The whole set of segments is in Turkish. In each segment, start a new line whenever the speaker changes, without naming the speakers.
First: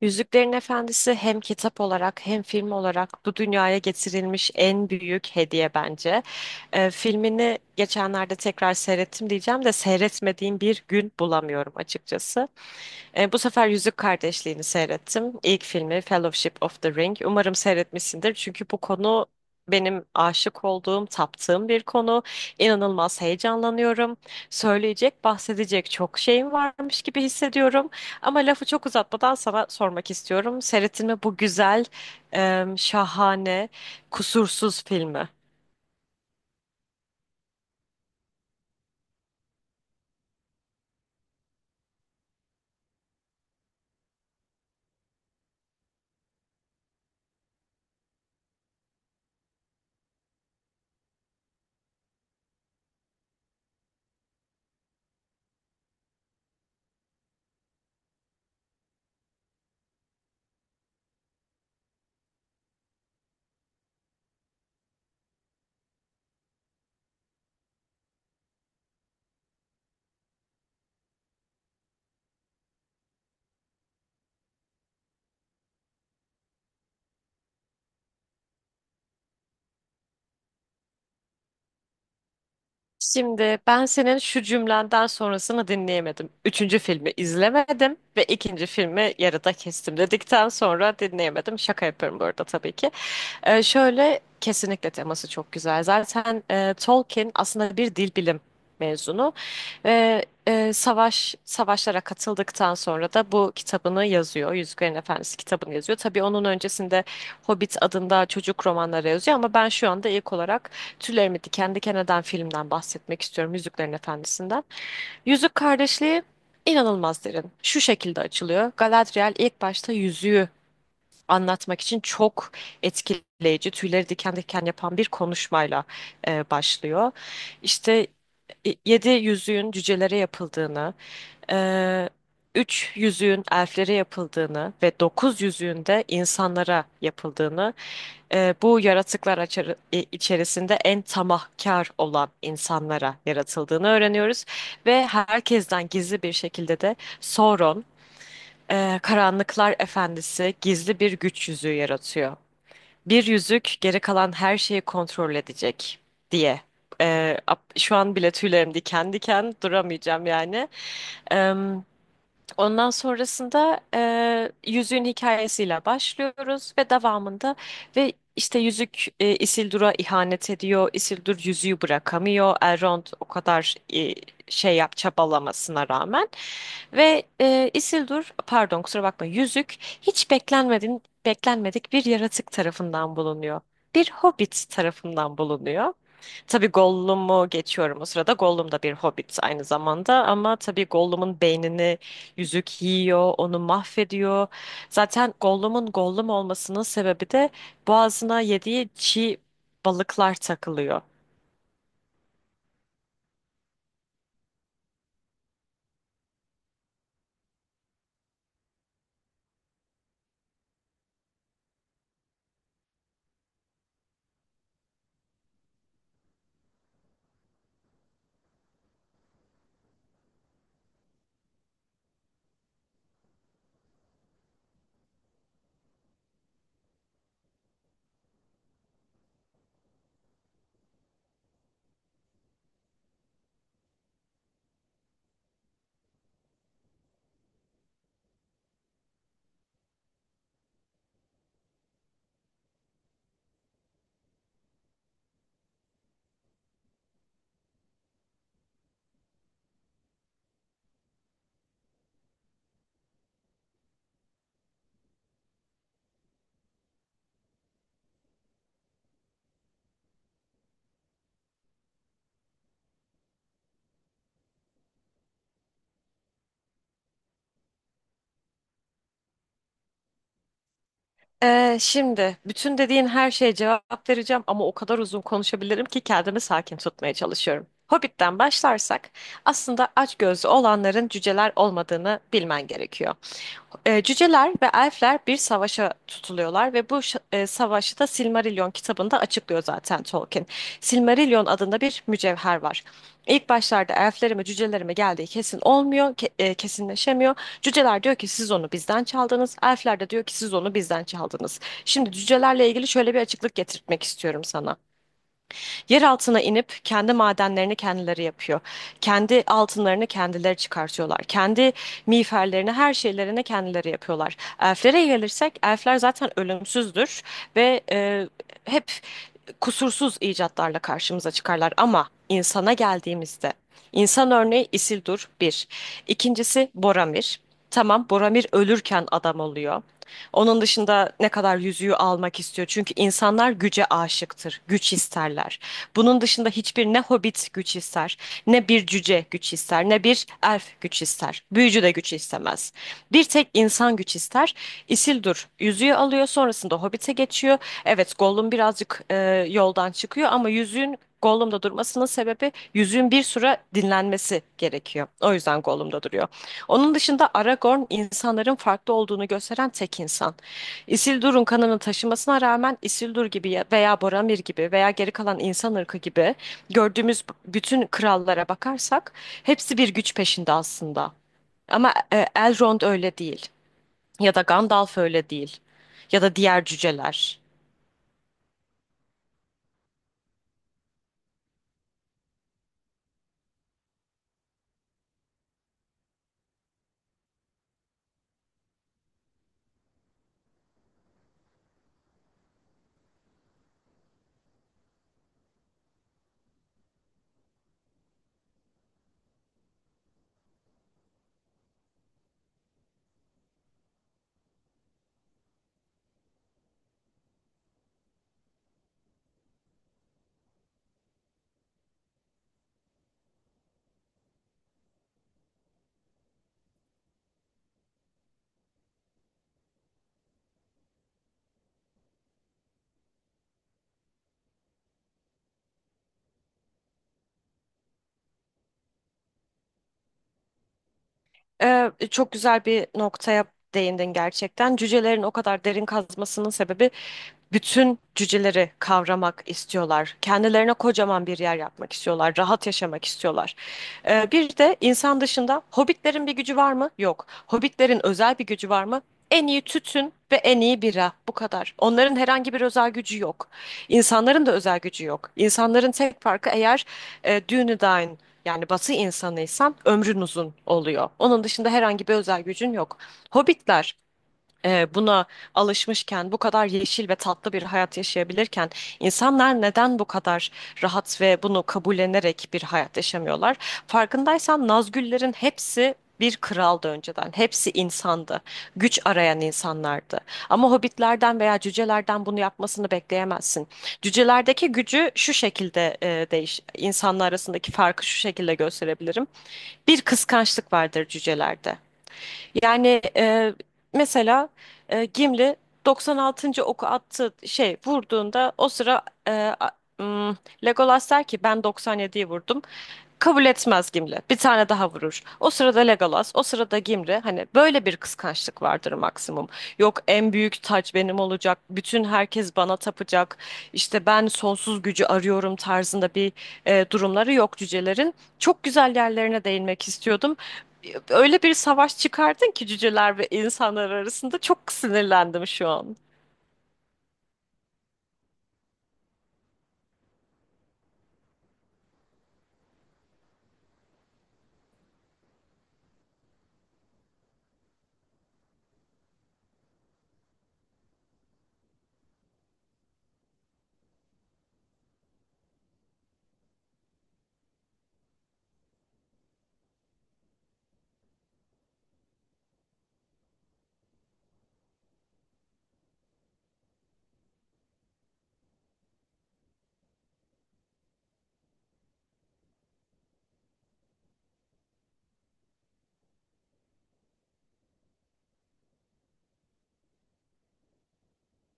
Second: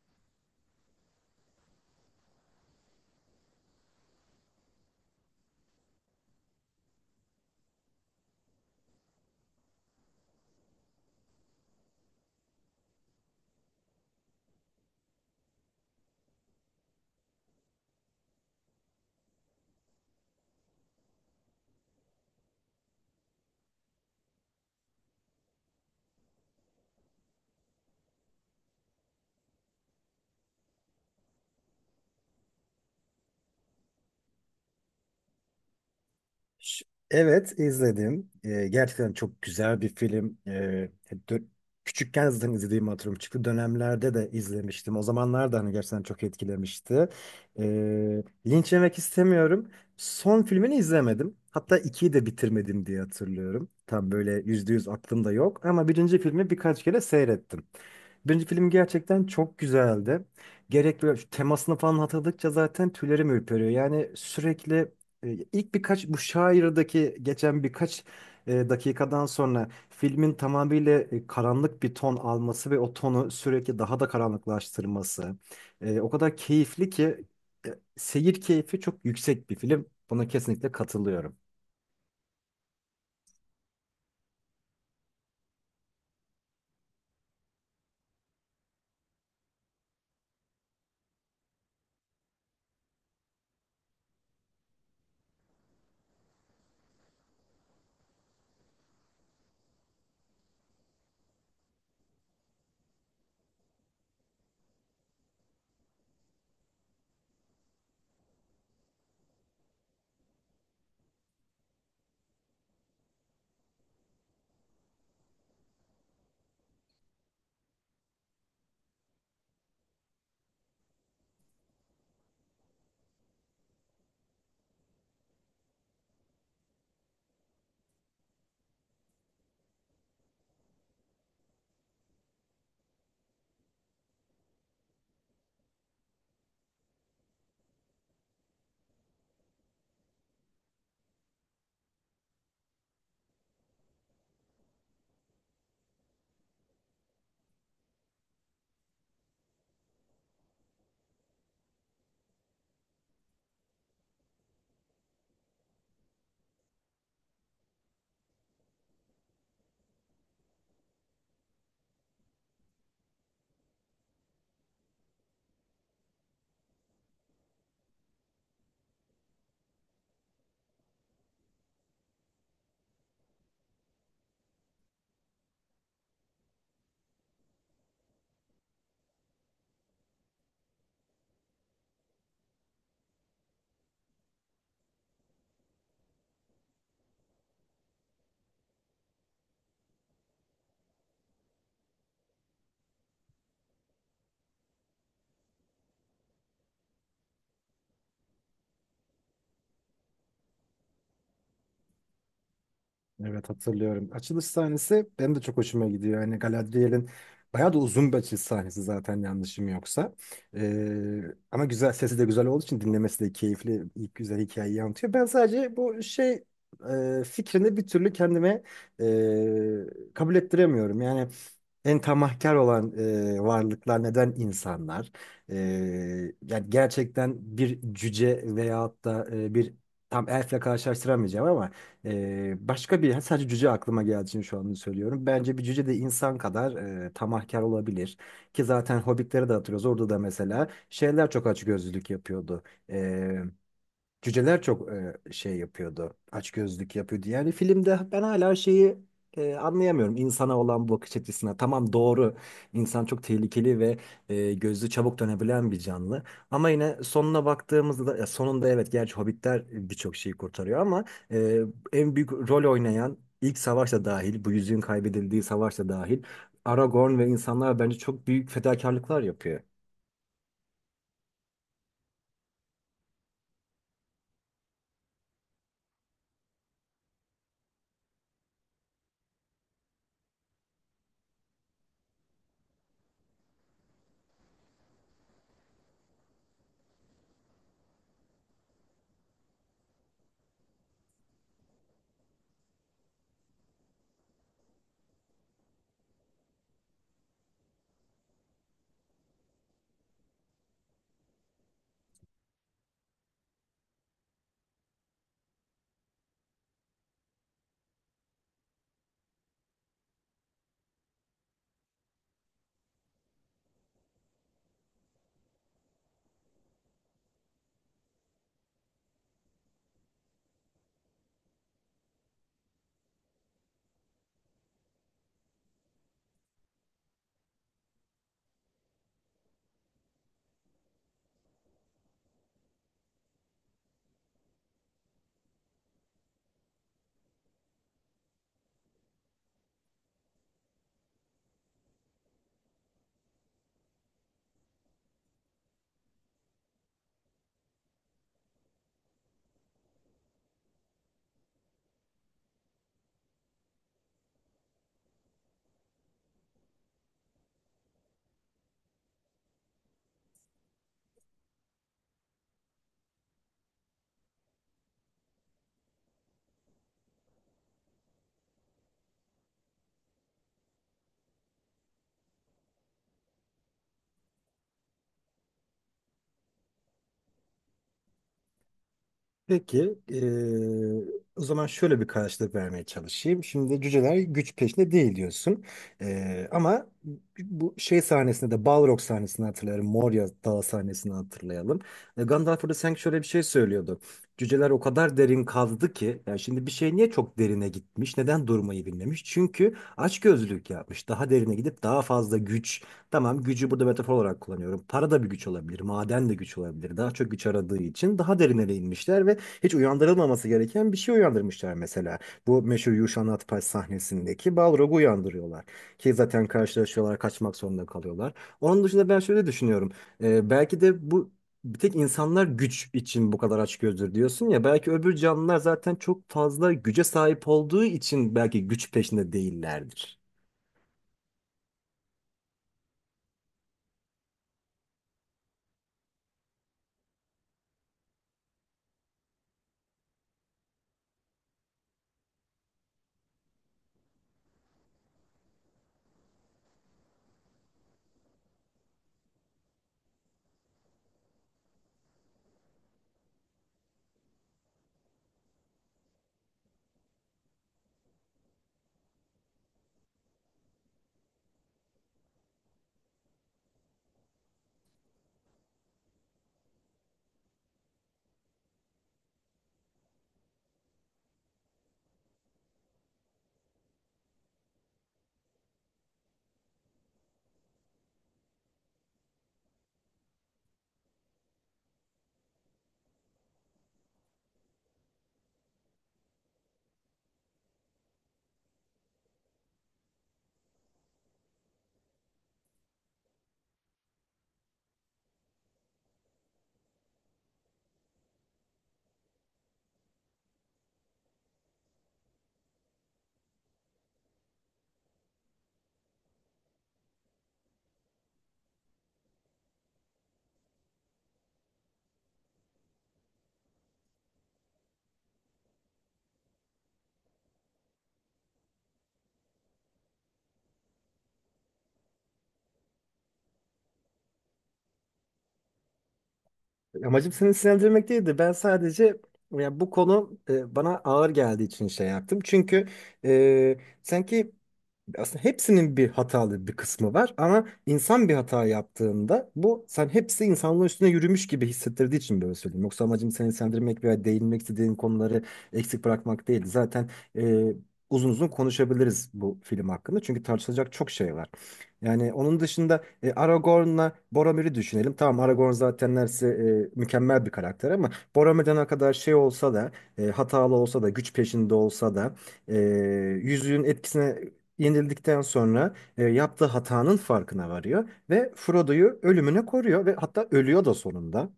Yüzüklerin Efendisi hem kitap olarak hem film olarak bu dünyaya getirilmiş en büyük hediye bence. Filmini geçenlerde tekrar seyrettim diyeceğim de seyretmediğim bir gün bulamıyorum açıkçası. Bu sefer Yüzük Kardeşliği'ni seyrettim. İlk filmi Fellowship of the Ring. Umarım seyretmişsindir. Çünkü bu konu benim aşık olduğum, taptığım bir konu. İnanılmaz heyecanlanıyorum. Söyleyecek, bahsedecek çok şeyim varmış gibi hissediyorum. Ama lafı çok uzatmadan sana sormak istiyorum. Seyrettin mi bu güzel, şahane, kusursuz filmi?
Ş- Evet, izledim. Gerçekten çok güzel bir film. Dö- Küçükken zaten izlediğim hatırlıyorum. Çıktı dönemlerde de izlemiştim. O zamanlar da hani gerçekten çok etkilemişti. Linç yemek istemiyorum. Son filmini izlemedim. Hatta ikiyi de bitirmedim diye hatırlıyorum. Tam böyle %100 aklımda yok. Ama birinci filmi birkaç kere seyrettim. Birinci film gerçekten çok güzeldi. Gerek böyle şu temasını falan hatırladıkça zaten tüylerim ürperiyor. Yani sürekli ilk birkaç bu şairdaki geçen birkaç dakikadan sonra filmin tamamıyla karanlık bir ton alması ve o tonu sürekli daha da karanlıklaştırması o kadar keyifli ki seyir keyfi çok yüksek bir film. Buna kesinlikle katılıyorum.
Şimdi ben senin şu cümlenden sonrasını dinleyemedim. Üçüncü filmi izlemedim ve ikinci filmi yarıda kestim dedikten sonra dinleyemedim. Şaka yapıyorum bu arada tabii ki. Şöyle kesinlikle teması çok güzel. Zaten Tolkien aslında bir dil bilim mezunu ve savaşlara katıldıktan sonra da bu kitabını yazıyor. Yüzüklerin Efendisi kitabını yazıyor. Tabii onun öncesinde Hobbit adında çocuk romanları yazıyor ama ben şu anda ilk olarak tüylerimi diken diken eden filmden bahsetmek istiyorum. Yüzüklerin Efendisi'nden. Yüzük Kardeşliği inanılmaz derin. Şu şekilde açılıyor. Galadriel ilk başta yüzüğü anlatmak için çok etkileyici, tüyleri diken diken yapan bir konuşmayla başlıyor. İşte yedi yüzüğün cücelere yapıldığını, ee, üç yüzüğün elflere yapıldığını ve dokuz yüzüğün de insanlara yapıldığını, bu yaratıklar içerisinde en tamahkar olan insanlara yaratıldığını öğreniyoruz. Ve herkesten gizli bir şekilde de Sauron, Karanlıklar Efendisi gizli bir güç yüzüğü yaratıyor. Bir yüzük geri kalan her şeyi kontrol edecek diye. Şu an bile tüylerim diken diken duramayacağım yani. Ondan sonrasında yüzüğün hikayesiyle başlıyoruz ve devamında ve işte yüzük Isildur'a ihanet ediyor. Isildur yüzüğü bırakamıyor. Elrond o kadar e, şey yap çabalamasına rağmen ve Isildur pardon kusura bakma yüzük hiç beklenmedik bir yaratık tarafından bulunuyor. Bir hobbit tarafından bulunuyor. Tabii Gollum'u geçiyorum o sırada. Gollum da bir hobbit aynı zamanda ama tabii Gollum'un beynini yüzük yiyor, onu mahvediyor. Zaten Gollum'un Gollum olmasının sebebi de boğazına yediği çiğ balıklar takılıyor.
Evet, hatırlıyorum. Açılış sahnesi benim de çok hoşuma gidiyor. Yani Galadriel'in bayağı da uzun bir açılış sahnesi zaten, yanlışım yoksa. Ee, Ama güzel, sesi de güzel olduğu için dinlemesi de keyifli. İlk güzel hikayeyi anlatıyor. Ben sadece bu şey fikrini bir türlü kendime kabul ettiremiyorum. Yani en tamahkar olan varlıklar neden insanlar? E, Yani gerçekten bir cüce veyahut da bir tam elfle karşılaştıramayacağım ama başka bir, sadece cüce aklıma geldiği için şu anda söylüyorum. Bence bir cüce de insan kadar tamahkar olabilir. Ki zaten Hobbit'leri de hatırlıyoruz. Orada da mesela şeyler çok açgözlülük yapıyordu. Cüceler çok şey yapıyordu. Açgözlük yapıyordu. Yani filmde ben hala şeyi anlayamıyorum. İnsana olan bu bakış açısına. Tamam, doğru. İnsan çok tehlikeli ve gözü çabuk dönebilen bir canlı. Ama yine sonuna baktığımızda, ya sonunda evet, gerçi hobbitler birçok şeyi kurtarıyor ama e, en büyük rol oynayan ilk savaşta dahil, bu yüzüğün kaybedildiği savaşta dahil, Aragorn ve insanlar bence çok büyük fedakarlıklar yapıyor.
Şimdi bütün dediğin her şeye cevap vereceğim ama o kadar uzun konuşabilirim ki kendimi sakin tutmaya çalışıyorum. Hobbit'ten başlarsak aslında açgözlü olanların cüceler olmadığını bilmen gerekiyor. Cüceler ve elfler bir savaşa tutuluyorlar ve bu savaşı da Silmarillion kitabında açıklıyor zaten Tolkien. Silmarillion adında bir mücevher var. İlk başlarda elflere mi cücelere mi geldiği kesin olmuyor, kesinleşemiyor. Cüceler diyor ki siz onu bizden çaldınız, elfler de diyor ki siz onu bizden çaldınız. Şimdi cücelerle ilgili şöyle bir açıklık getirtmek istiyorum sana. Yer altına inip kendi madenlerini kendileri yapıyor. Kendi altınlarını kendileri çıkartıyorlar. Kendi miğferlerini, her şeylerini kendileri yapıyorlar. Elflere gelirsek, elfler zaten ölümsüzdür ve hep kusursuz icatlarla karşımıza çıkarlar ama insana geldiğimizde insan örneği Isildur bir. İkincisi Boromir. Tamam Boromir ölürken adam oluyor. Onun dışında ne kadar yüzüğü almak istiyor. Çünkü insanlar güce aşıktır, güç isterler. Bunun dışında hiçbir ne hobbit güç ister, ne bir cüce güç ister, ne bir elf güç ister. Büyücü de güç istemez. Bir tek insan güç ister. Isildur yüzüğü alıyor, sonrasında hobbite geçiyor. Evet, Gollum birazcık yoldan çıkıyor ama yüzüğün Gollum'da durmasının sebebi yüzüğün bir süre dinlenmesi gerekiyor. O yüzden Gollum'da duruyor. Onun dışında Aragorn insanların farklı olduğunu gösteren tek insan. Isildur'un kanını taşımasına rağmen Isildur gibi veya Boromir gibi veya geri kalan insan ırkı gibi gördüğümüz bütün krallara bakarsak hepsi bir güç peşinde aslında. Ama Elrond öyle değil ya da Gandalf öyle değil ya da diğer cüceler.
Peki, o zaman şöyle bir karşılık vermeye çalışayım. Şimdi cüceler güç peşinde değil, diyorsun. Ama bu şey sahnesinde de, Balrog sahnesini hatırlayalım. Moria Dağı sahnesini hatırlayalım. Gandalf orada sanki şöyle bir şey söylüyordu. Cüceler o kadar derin kazdı ki, yani şimdi bir şey niye çok derine gitmiş, neden durmayı bilmemiş? Çünkü açgözlülük yapmış. Daha derine gidip daha fazla güç, tamam gücü burada metafor olarak kullanıyorum. Para da bir güç olabilir, maden de güç olabilir. Daha çok güç aradığı için daha derinlere inmişler, hiç uyandırılmaması gereken bir şey uyandırmışlar mesela. Bu meşhur Yuşan Atpaç sahnesindeki Balrog'u uyandırıyorlar. Ki zaten karşılaşıyorlar, kaçmak zorunda kalıyorlar. Onun dışında ben şöyle düşünüyorum. Belki de bu, bir tek insanlar güç için bu kadar açgözlü diyorsun ya. Belki öbür canlılar zaten çok fazla güce sahip olduğu için belki güç peşinde değillerdir.
Çok güzel bir noktaya değindin gerçekten. Cücelerin o kadar derin kazmasının sebebi bütün cüceleri kavramak istiyorlar. Kendilerine kocaman bir yer yapmak istiyorlar. Rahat yaşamak istiyorlar. Bir de insan dışında hobbitlerin bir gücü var mı? Yok. Hobbitlerin özel bir gücü var mı? En iyi tütün ve en iyi bira. Bu kadar. Onların herhangi bir özel gücü yok. İnsanların da özel gücü yok. İnsanların tek farkı eğer Dúnedain yani batı insanıysan ömrün uzun oluyor. Onun dışında herhangi bir özel gücün yok. Hobbitler buna alışmışken, bu kadar yeşil ve tatlı bir hayat yaşayabilirken insanlar neden bu kadar rahat ve bunu kabullenerek bir hayat yaşamıyorlar? Farkındaysan Nazgüllerin hepsi bir kraldı önceden. Hepsi insandı. Güç arayan insanlardı. Ama hobbitlerden veya cücelerden bunu yapmasını bekleyemezsin. Cücelerdeki gücü şu şekilde insanlar arasındaki farkı şu şekilde gösterebilirim. Bir kıskançlık vardır cücelerde. Yani mesela Gimli 96. oku attı şey vurduğunda o sıra e, a- m, Legolas der ki ben 97'yi vurdum. Kabul etmez Gimli. Bir tane daha vurur. O sırada Legolas, o sırada Gimli. Hani böyle bir kıskançlık vardır maksimum. Yok en büyük taç benim olacak. Bütün herkes bana tapacak. İşte ben sonsuz gücü arıyorum tarzında bir durumları yok cücelerin. Çok güzel yerlerine değinmek istiyordum. Öyle bir savaş çıkardın ki cüceler ve insanlar arasında çok sinirlendim şu an.
Amacım seni sinirlendirmek değildi. Ben sadece, ya bu konu bana ağır geldiği için şey yaptım. Çünkü e, sanki aslında hepsinin bir hatalı bir kısmı var ama insan bir hata yaptığında bu sen hepsi insanlığın üstüne yürümüş gibi hissettirdiği için böyle söyleyeyim. Yoksa amacım seni sendirmek veya değinmek istediğin konuları eksik bırakmak değil. Zaten e, uzun uzun konuşabiliriz bu film hakkında, çünkü tartışılacak çok şey var. Yani onun dışında Aragorn'la Boromir'i düşünelim. Tamam, Aragorn zaten neredeyse mükemmel bir karakter ama Boromir'den ne kadar şey olsa da hatalı olsa da güç peşinde olsa da e, yüzüğün etkisine yenildikten sonra yaptığı hatanın farkına varıyor ve Frodo'yu ölümüne koruyor ve hatta ölüyor da sonunda.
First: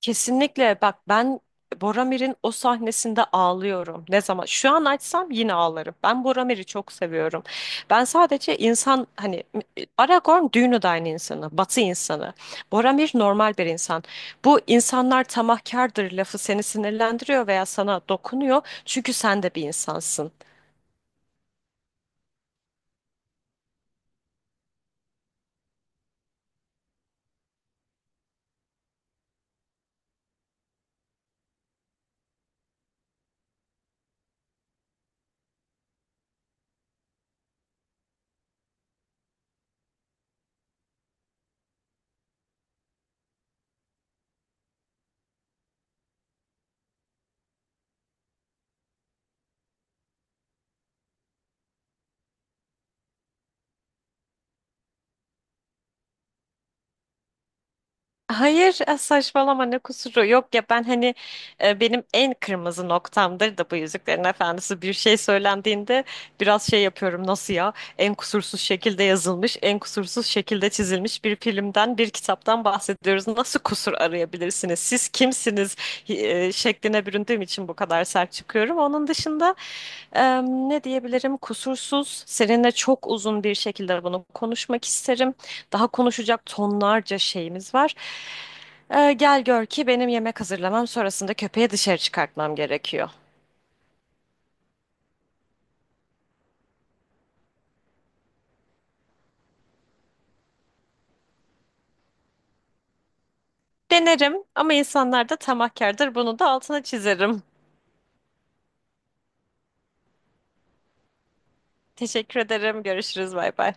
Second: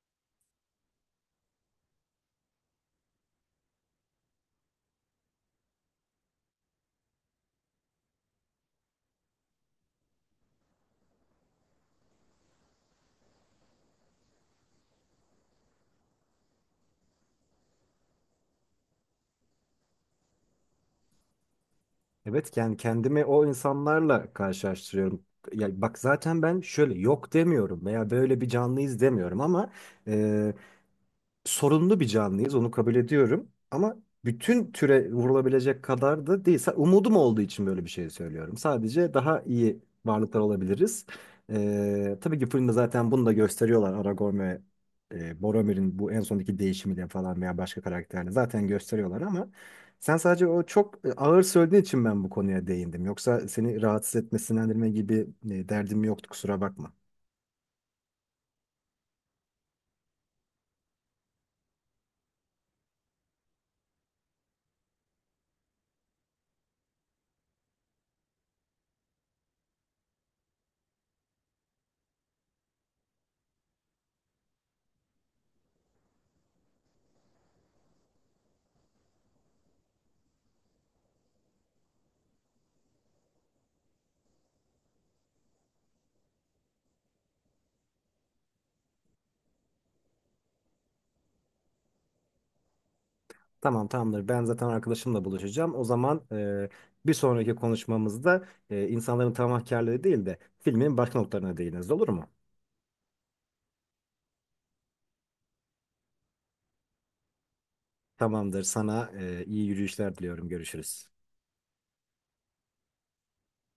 Kesinlikle bak ben Boromir'in o sahnesinde ağlıyorum. Ne zaman? Şu an açsam yine ağlarım. Ben Boromir'i çok seviyorum. Ben sadece insan hani Aragorn düğünü de aynı insanı, Batı insanı. Boromir normal bir insan. Bu insanlar tamahkardır lafı seni sinirlendiriyor veya sana dokunuyor. Çünkü sen de bir insansın.
Evet, yani kendimi o insanlarla karşılaştırıyorum. Ya bak, zaten ben şöyle yok demiyorum veya böyle bir canlıyız demiyorum ama e, sorunlu bir canlıyız, onu kabul ediyorum, ama bütün türe vurulabilecek kadar da değil. Umudum olduğu için böyle bir şey söylüyorum. Sadece daha iyi varlıklar olabiliriz. Tabii ki filmde zaten bunu da gösteriyorlar. Aragorn ve Boromir'in bu en sondaki değişimiyle falan veya başka karakterle zaten gösteriyorlar, ama sen sadece o çok ağır söylediğin için ben bu konuya değindim. Yoksa seni rahatsız etme, etmesinlendirme gibi derdim yoktu, kusura bakma.
Hayır saçmalama ne kusuru yok ya ben hani benim en kırmızı noktamdır da bu Yüzüklerin Efendisi bir şey söylendiğinde biraz şey yapıyorum nasıl ya en kusursuz şekilde yazılmış en kusursuz şekilde çizilmiş bir filmden bir kitaptan bahsediyoruz nasıl kusur arayabilirsiniz siz kimsiniz şekline büründüğüm için bu kadar sert çıkıyorum onun dışında ne diyebilirim kusursuz seninle çok uzun bir şekilde bunu konuşmak isterim. Daha konuşacak tonlarca şeyimiz var. Gel gör ki benim yemek hazırlamam sonrasında köpeği dışarı çıkartmam gerekiyor.
Tamam, tamamdır. Ben zaten arkadaşımla buluşacağım. O zaman bir sonraki konuşmamızda insanların tamahkârlığı değil de filmin başka noktalarına değiniriz. Olur mu?
Denerim ama insanlar da tamahkardır. Bunu da altına çizerim.
Tamamdır. Sana iyi yürüyüşler diliyorum. Görüşürüz.
Teşekkür ederim. Görüşürüz. Bay bay.